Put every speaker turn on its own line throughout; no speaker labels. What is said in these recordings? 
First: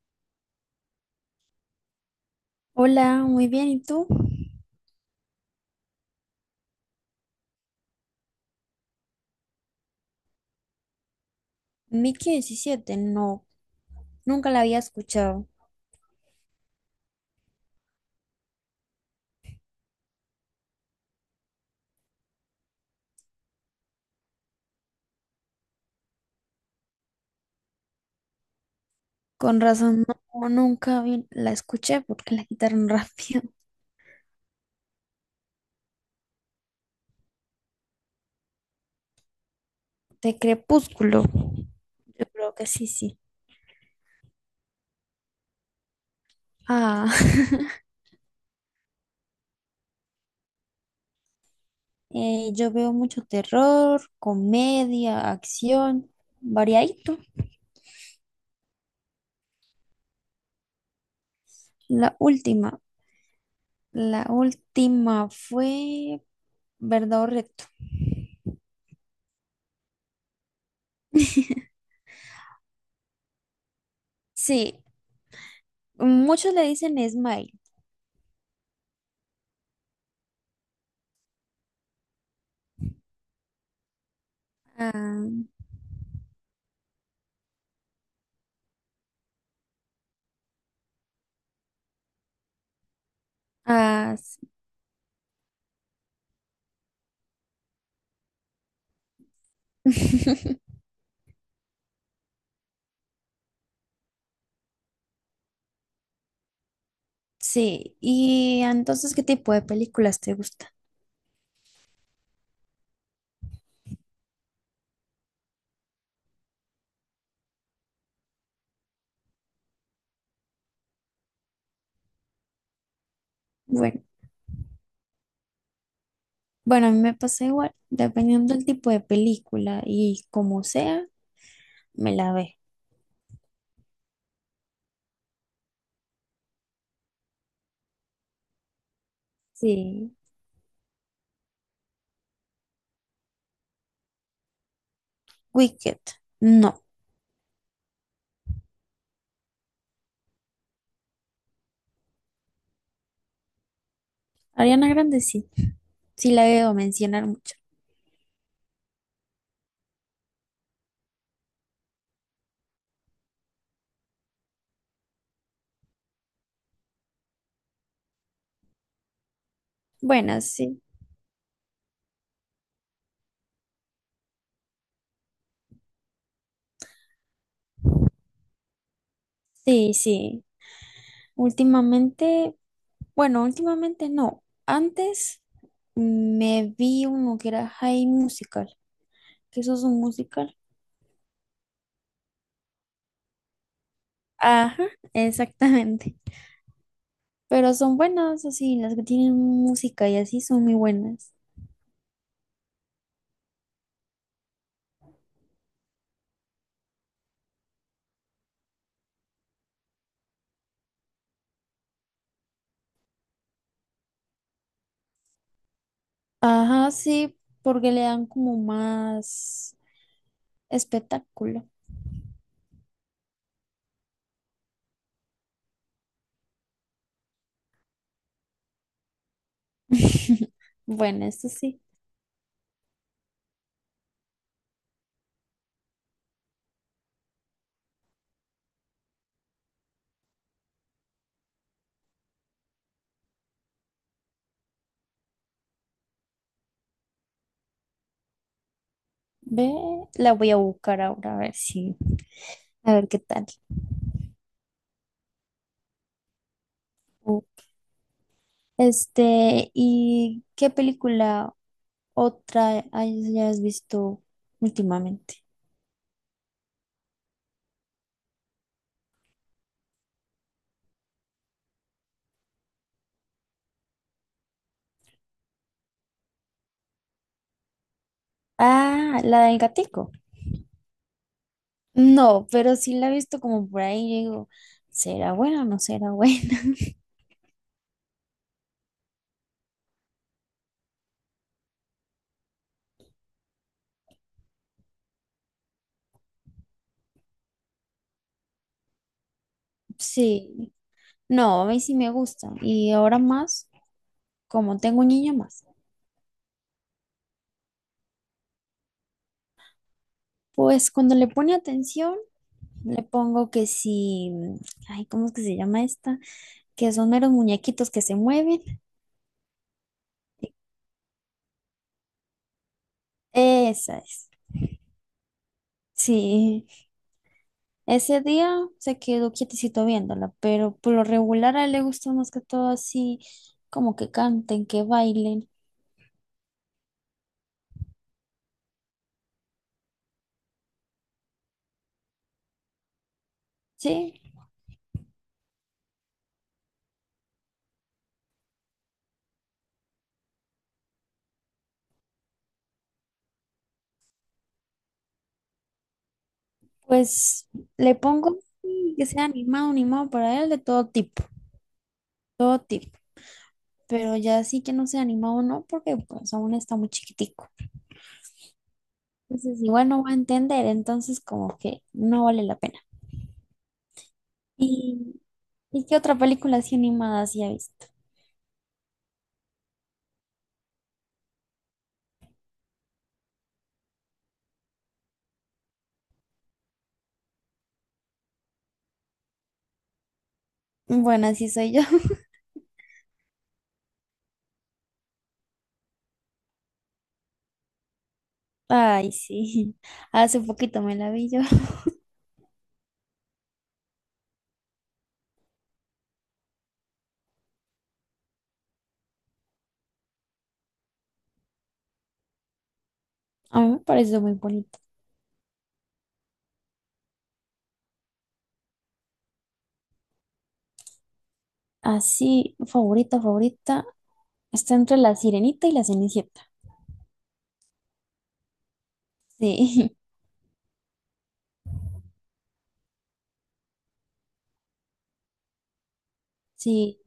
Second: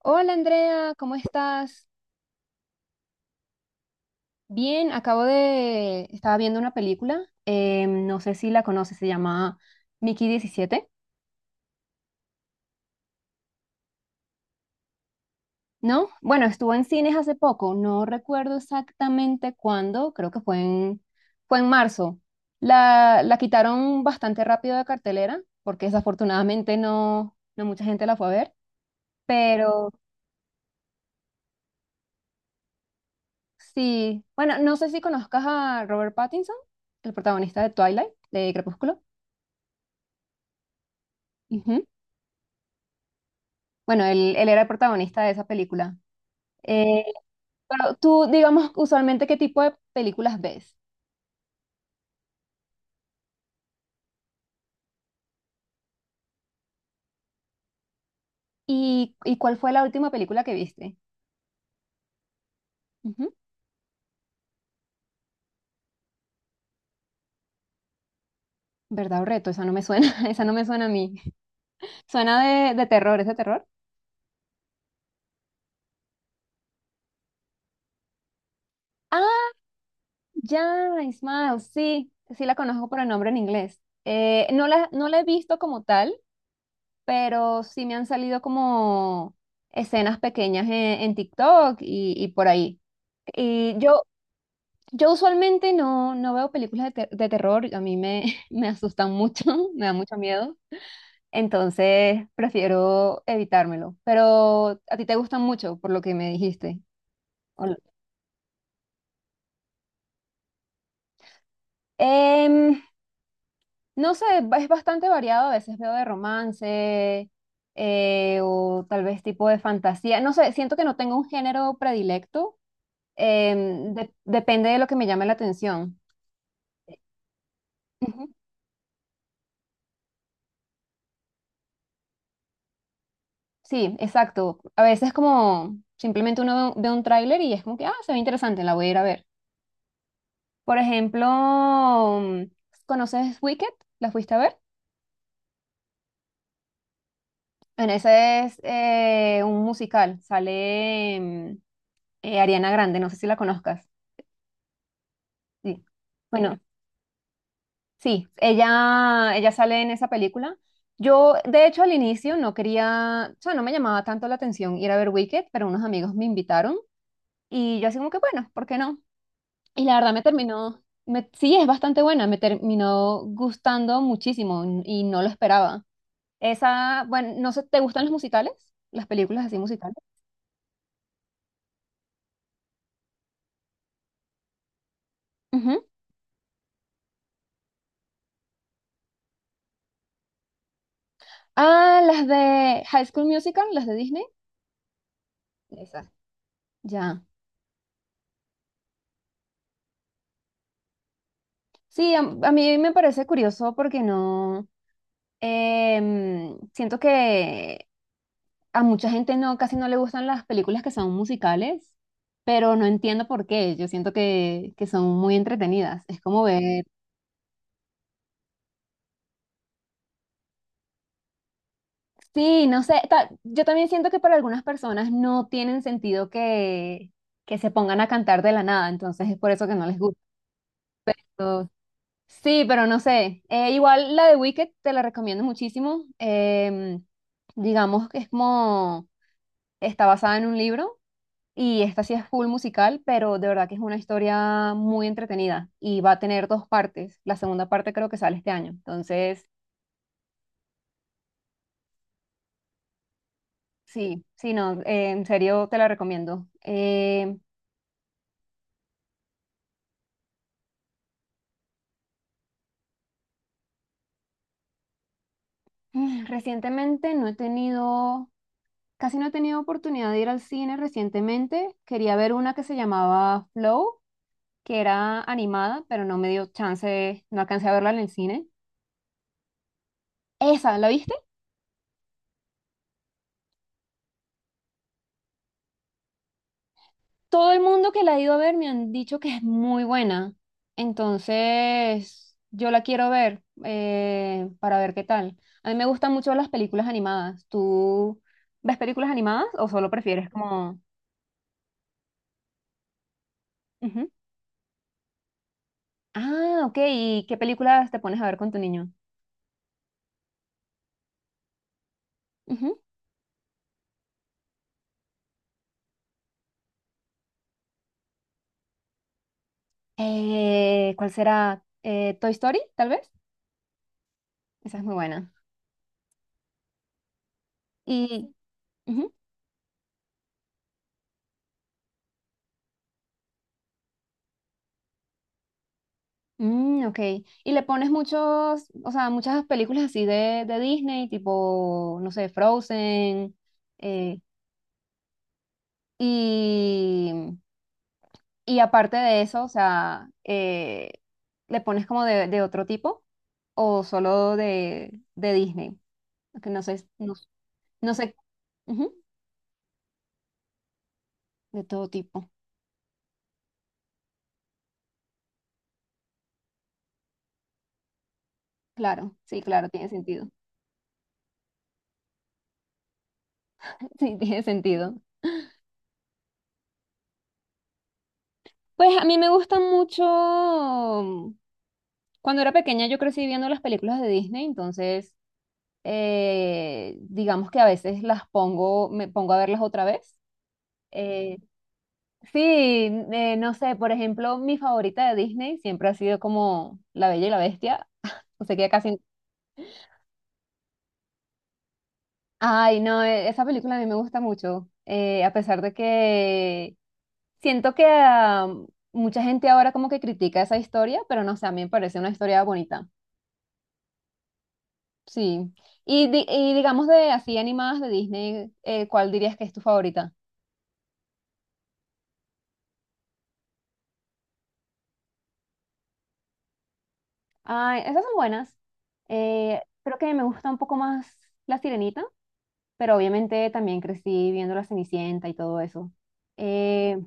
Hola Andrea, ¿cómo estás?
Hola, muy bien. ¿Y tú?
Bien, acabo de... Estaba viendo una película, no sé si la conoces, se llama Mickey 17,
Mickey 17. No, nunca la había escuchado.
¿no? Bueno, estuvo en cines hace poco, no recuerdo exactamente cuándo, creo que fue en marzo. La quitaron bastante rápido de cartelera, porque desafortunadamente no mucha gente la fue a ver,
Con
pero
razón, no, nunca vi- la escuché porque la quitaron rápido.
sí, bueno, no sé si conozcas a Robert Pattinson, el protagonista de Twilight, de Crepúsculo.
De Crepúsculo, yo creo que sí, sí.
Bueno, él era el protagonista de esa película. Eh,
Ah,
pero tú, digamos, usualmente, ¿qué tipo de películas ves?
yo veo mucho terror, comedia, acción, variadito.
¿Y cuál fue la última película que viste?
La última,
Ujú.
la última fue ¿Verdad o Reto?
¿Verdad o reto? Esa no me suena, esa no me suena a mí. Suena de terror, ¿es de terror?
Sí, muchos le dicen Smile.
Ah, ya, Ismael, sí, sí la conozco por el nombre en inglés. No la
Ah,
he visto como tal, pero sí me han salido como escenas pequeñas en, en TikTok y por ahí. Y yo,
ah,
Yo usualmente no, no veo películas de, de terror, a mí me, me asustan mucho, me da mucho miedo,
sí.
entonces prefiero evitármelo. Pero a ti te gustan mucho, por lo que me dijiste. ¿O no?
Sí, y entonces, ¿qué tipo de películas te gusta?
Em, no sé, es bastante variado, a veces veo de romance o tal vez tipo de fantasía, no sé, siento que no tengo un género predilecto,
Bueno,
depende de lo que me llame la atención.
bueno, a mí me pasa igual, dependiendo del tipo de película y como sea, me la ve.
Sí, exacto. A veces como simplemente uno ve un tráiler y es como que, ah, se ve interesante, la voy a ir a ver.
Sí,
Por ejemplo, mm, ¿conoces Wicked? ¿La fuiste a ver?
Wicked, no.
Bueno, ese es un musical. Sale Ariana Grande, no sé si la conozcas.
Ariana Grande sí,
Sí.
sí la
Bueno,
veo mencionar mucho.
sí, ella sale en esa película. Yo, de hecho, al inicio no quería, o sea, no me llamaba tanto la atención ir a ver Wicked, pero unos amigos me invitaron y yo así como que, bueno, ¿por qué no? Y la verdad me
Bueno, sí,
terminó, sí, es bastante buena, me terminó gustando muchísimo y no lo esperaba. Esa, bueno, no sé, ¿te gustan los musicales? Las películas así
sí,
musicales.
sí. Últimamente, bueno, últimamente no. Antes
Ujú.
me vi uno que era High Musical, que eso es un musical.
Ah, las de High School Musical, las de Disney.
Ajá,
Esa.
exactamente.
Ya.
Pero son buenas, así, las que tienen música y así son muy buenas.
Sí, a mí me parece curioso porque no, siento que a mucha gente no, casi no le gustan las películas que son musicales, pero no entiendo por qué. Yo siento que son muy entretenidas. Es como ver.
Ajá, sí, porque le dan como más espectáculo.
Sí, no sé, yo también siento que para algunas personas no tienen sentido que se pongan a cantar de la nada, entonces es por eso que no les gusta.
Bueno, esto sí.
Sí, pero no sé, igual la de Wicked te la recomiendo muchísimo, digamos que es como, está basada en un libro y esta sí es full musical, pero de verdad que es una historia muy entretenida y va a tener dos partes, la segunda parte creo que sale este año, entonces
Ve, la voy a buscar ahora a ver si, a ver qué tal.
sí, sí, no, en serio te la recomiendo. Em,
Uh, Este, ¿y qué película otra hayas visto últimamente?
mm, recientemente no he tenido, casi no he tenido oportunidad de ir al cine recientemente. Quería ver una que se llamaba Flow, que era animada, pero no me dio chance, no alcancé a verla en el cine.
Ah, la del gatico.
Esa, ¿la viste?
No, pero sí la he visto como por ahí. Yo digo, ¿será buena o no será buena?
Todo el mundo que la ha ido a ver me han dicho que es muy buena. Entonces, yo la quiero ver para ver qué tal. A mí me gustan mucho las películas animadas. ¿Tú ves películas animadas o solo prefieres
Sí,
como...
no, a mí sí me gusta. Y ahora más,
Ujú.
como tengo un niño más,
Ah, ok. ¿Y qué películas te pones a ver con tu niño?
pues cuando le pone atención,
Ujú.
le pongo que sí, ay, ¿cómo es que se llama esta? Que son meros muñequitos que se mueven.
¿Cuál será? ¿Toy Story, tal vez?
Esa es.
Esa es muy buena.
Sí, ese
Y,
día se
ujú.
quedó quietecito viéndola, pero por lo regular a él le gusta más que todo así, como que canten, que bailen.
Mm, ok. ¿Y le pones muchos, o sea, muchas películas así de Disney, tipo, no sé, Frozen? eh,
Sí,
y, y aparte de eso, o sea, ¿le pones como de otro tipo o solo de Disney? Que no sé, no,
pues
no
le
sé.
pongo
Ujú,
que sea animado, animado para él de todo tipo,
de todo tipo.
todo tipo. Pero ya sí que no sea animado, no, porque pues aún está muy chiquitico.
Claro, sí,
Entonces
claro, tiene
igual no va a
sentido.
entender, entonces como que no vale la pena.
Sí, tiene sentido.
¿Y, y qué otra película así animada sí ha visto?
Pues a mí me gusta mucho, cuando era pequeña yo crecí viendo las películas de Disney, entonces digamos que a veces las pongo, me pongo a verlas otra vez.
Bueno,
Eh,
así soy yo.
sí, no sé, por ejemplo, mi favorita de Disney siempre ha sido como La Bella y la Bestia. O sea que ya casi...
Ay, sí. Hace poquito me la vi yo.
Ay, no, esa película a mí me gusta mucho, a pesar de que siento que mucha gente ahora como que critica esa historia, pero no sé, a mí me parece una historia bonita.
A mí me pareció muy bonita.
Sí. Y, y digamos de así animadas de Disney, ¿cuál dirías que es tu favorita?
Así, favorita, favorita. Está entre la Sirenita y la Cenicienta.
Ay, esas son buenas.
Sí,
Creo que me gusta un poco más La Sirenita, pero obviamente también crecí viendo La Cenicienta y todo eso.
sí.
Eh,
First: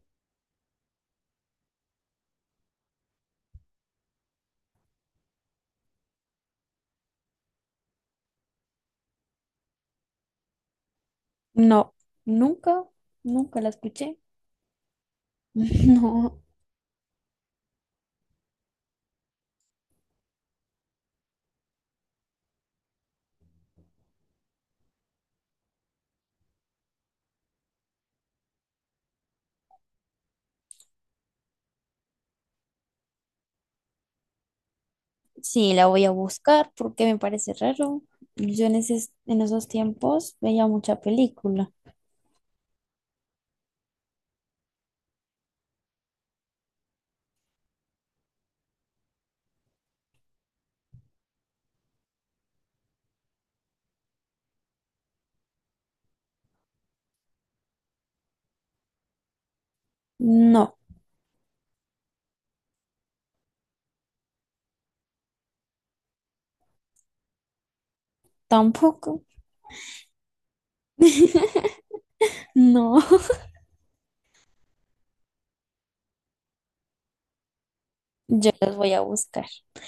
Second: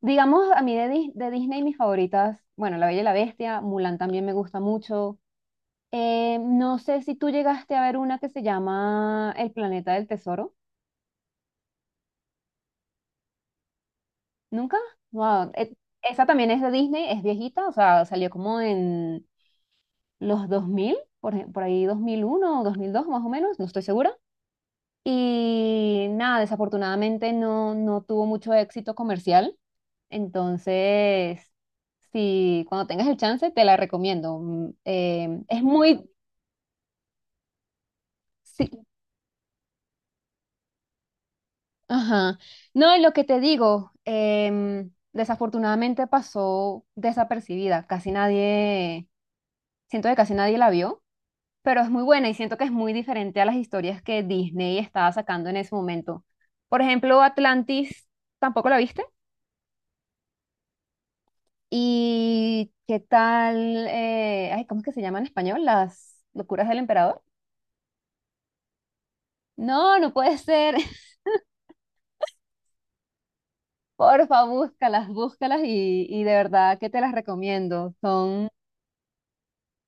digamos, a mí de, de Disney mis favoritas, bueno, La Bella y la Bestia, Mulan también me gusta mucho. No sé si tú llegaste a ver una que se llama El Planeta del Tesoro.
No, nunca, nunca la escuché.
¿Nunca? Wow. Esa
No,
también es de Disney, es viejita, o sea, salió como en los 2000 por ahí 2001 o 2002 más o menos, no estoy segura. Y nada, desafortunadamente no, no tuvo mucho éxito comercial. Entonces, si cuando tengas el chance, te la recomiendo. Mm,
sí, la voy a buscar porque me parece raro. Yo
sí,
en esos tiempos veía mucha película.
ajá. No, y lo que te digo, desafortunadamente pasó desapercibida. Casi nadie, siento que casi nadie la vio, pero es muy buena y siento que es muy diferente a las historias que Disney estaba sacando en ese momento. Por ejemplo, Atlantis, ¿tampoco la viste?
No,
¿Y qué tal? Eh, ay, ¿cómo es que se llama en español? Las locuras del emperador.
tampoco.
No, no puede ser.
No,
Porfa, búscalas, búscalas y de verdad que te las recomiendo. Son...
yo las voy a buscar.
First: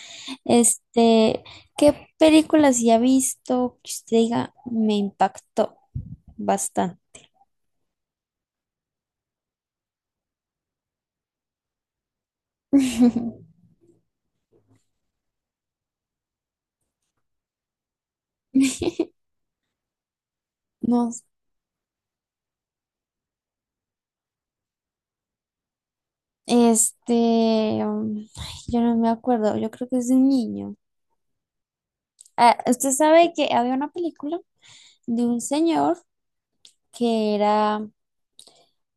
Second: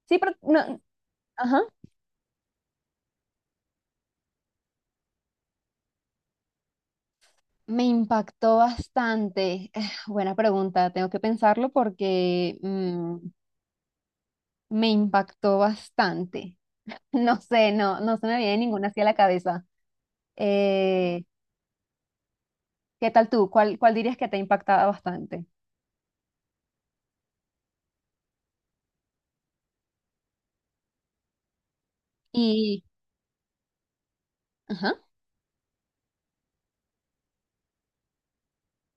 Sí, pero... No,
Este,
ajá.
¿qué película sí ha visto que usted diga me impactó bastante?
Me impactó bastante. Buena pregunta, tengo que pensarlo porque me impactó bastante. No sé, no, no se me viene ninguna hacia la cabeza.
No,
Eh, ¿Qué tal tú? ¿Cuál dirías que te ha impactado bastante?
este, ay, yo no me acuerdo, yo creo que es de un niño. Ah,
Y,
usted sabe que había una película
ajá,
de un señor que era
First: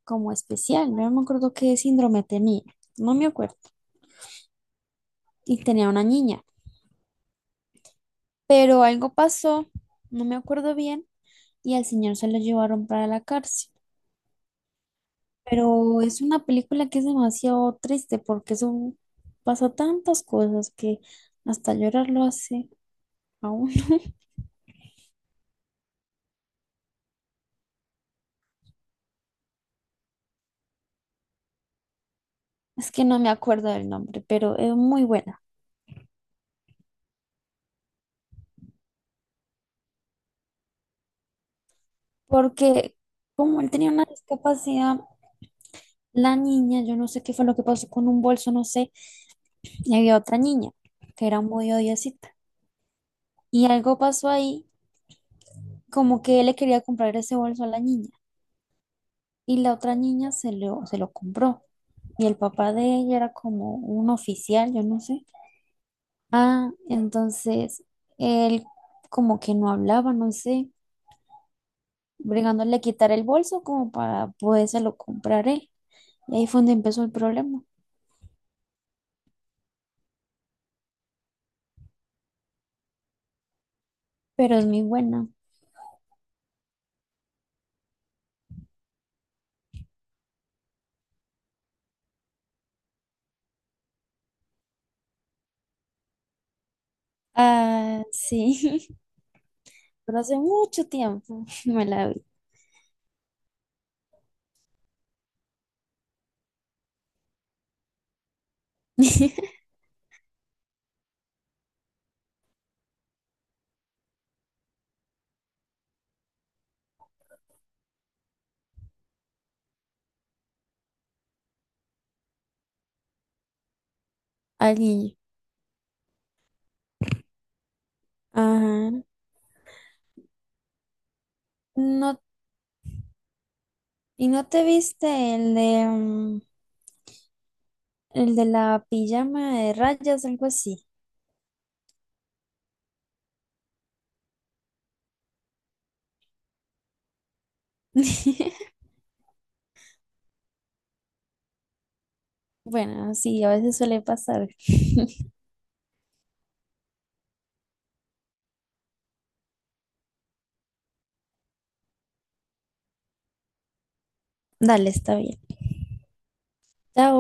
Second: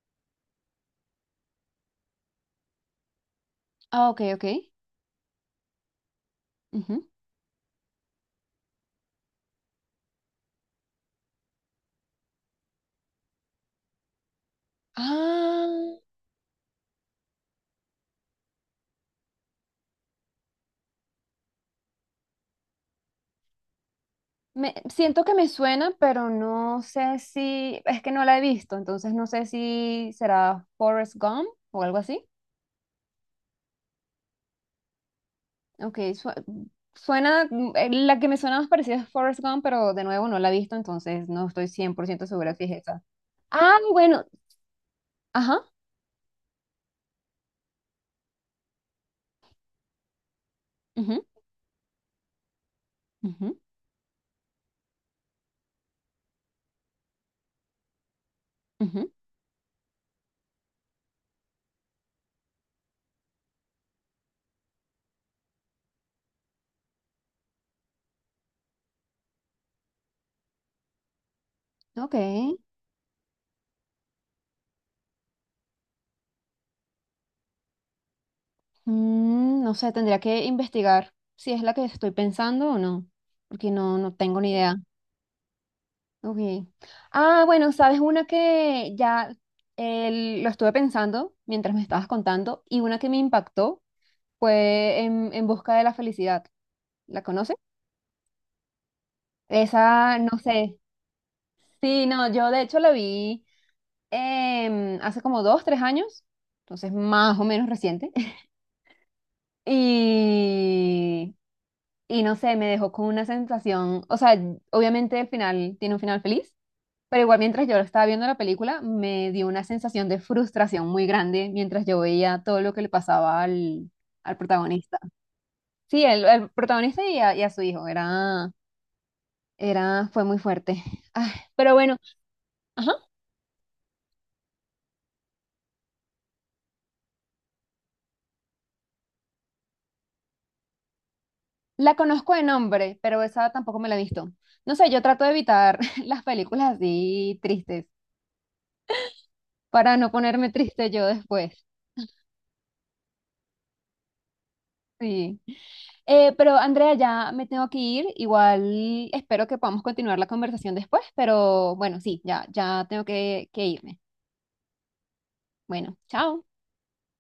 como especial, no me acuerdo qué síndrome tenía, no me acuerdo,
ah, ok, ok.
y tenía una niña,
Ujú.
pero algo pasó, no me acuerdo bien, y al señor se lo llevaron para la cárcel.
Ah,
Pero es una película que es demasiado triste porque pasa tantas cosas que hasta llorar lo hace a uno.
me, siento que me suena, pero no sé si, es que no la he visto, entonces no sé si será Forrest Gump o algo así.
Es que no me acuerdo del nombre, pero es muy buena
Ok, suena, mm, la que me suena más parecida es Forrest Gump, pero de nuevo no la he visto, entonces no estoy 100% segura si es
porque
esa.
como él
Ah,
tenía una
bueno,
discapacidad.
ajá.
La niña, yo no sé qué fue lo que pasó con un bolso, no sé, y había otra niña
Ujú,
que era muy odiosita.
ujú,
Y algo pasó ahí, como que él le quería comprar ese bolso a la niña
ujú,
y la otra niña se lo compró. Y el papá de ella era como un oficial, yo no sé. Ah, entonces él como que no hablaba, no sé,
ok.
bregándole a quitar el bolso como para podérselo comprar él. Y ahí fue donde empezó el problema,
Mm, no sé, tendría que investigar si es la que estoy pensando o no, porque no, no tengo ni
pero es
idea.
muy buena.
Ok. Ah, bueno, sabes una que ya lo estuve pensando mientras me estabas contando y una que me impactó fue en Busca de la Felicidad. ¿La conoces?
Ah, sí.
Esa,
Pero
no
hace
sé.
mucho tiempo me
Sí,
la vi.
no, yo de hecho la vi hace como 2, 3 años, entonces más o menos reciente. Y, y no sé, me dejó con una sensación, o sea, obviamente el final tiene un final feliz, pero igual mientras yo estaba viendo la película me dio una sensación de frustración muy grande mientras yo veía todo lo que le pasaba al
Al
protagonista.
niño.
Sí, el protagonista y a su hijo,
Ajá.
era, fue muy fuerte. Ah, pero bueno,
No,
ajá.
¿y no te viste el de, el de la pijama de rayas, algo así?
La conozco de nombre, pero esa tampoco me la he visto. No sé, yo trato de evitar las películas así tristes para no ponerme triste yo después.
Bueno, sí, a veces suele pasar.
Sí. Pero Andrea, ya me tengo que ir. Igual espero que podamos continuar la conversación después, pero bueno, sí, ya, ya tengo que irme.
Dale, está bien.
Bueno, chao.
Chao.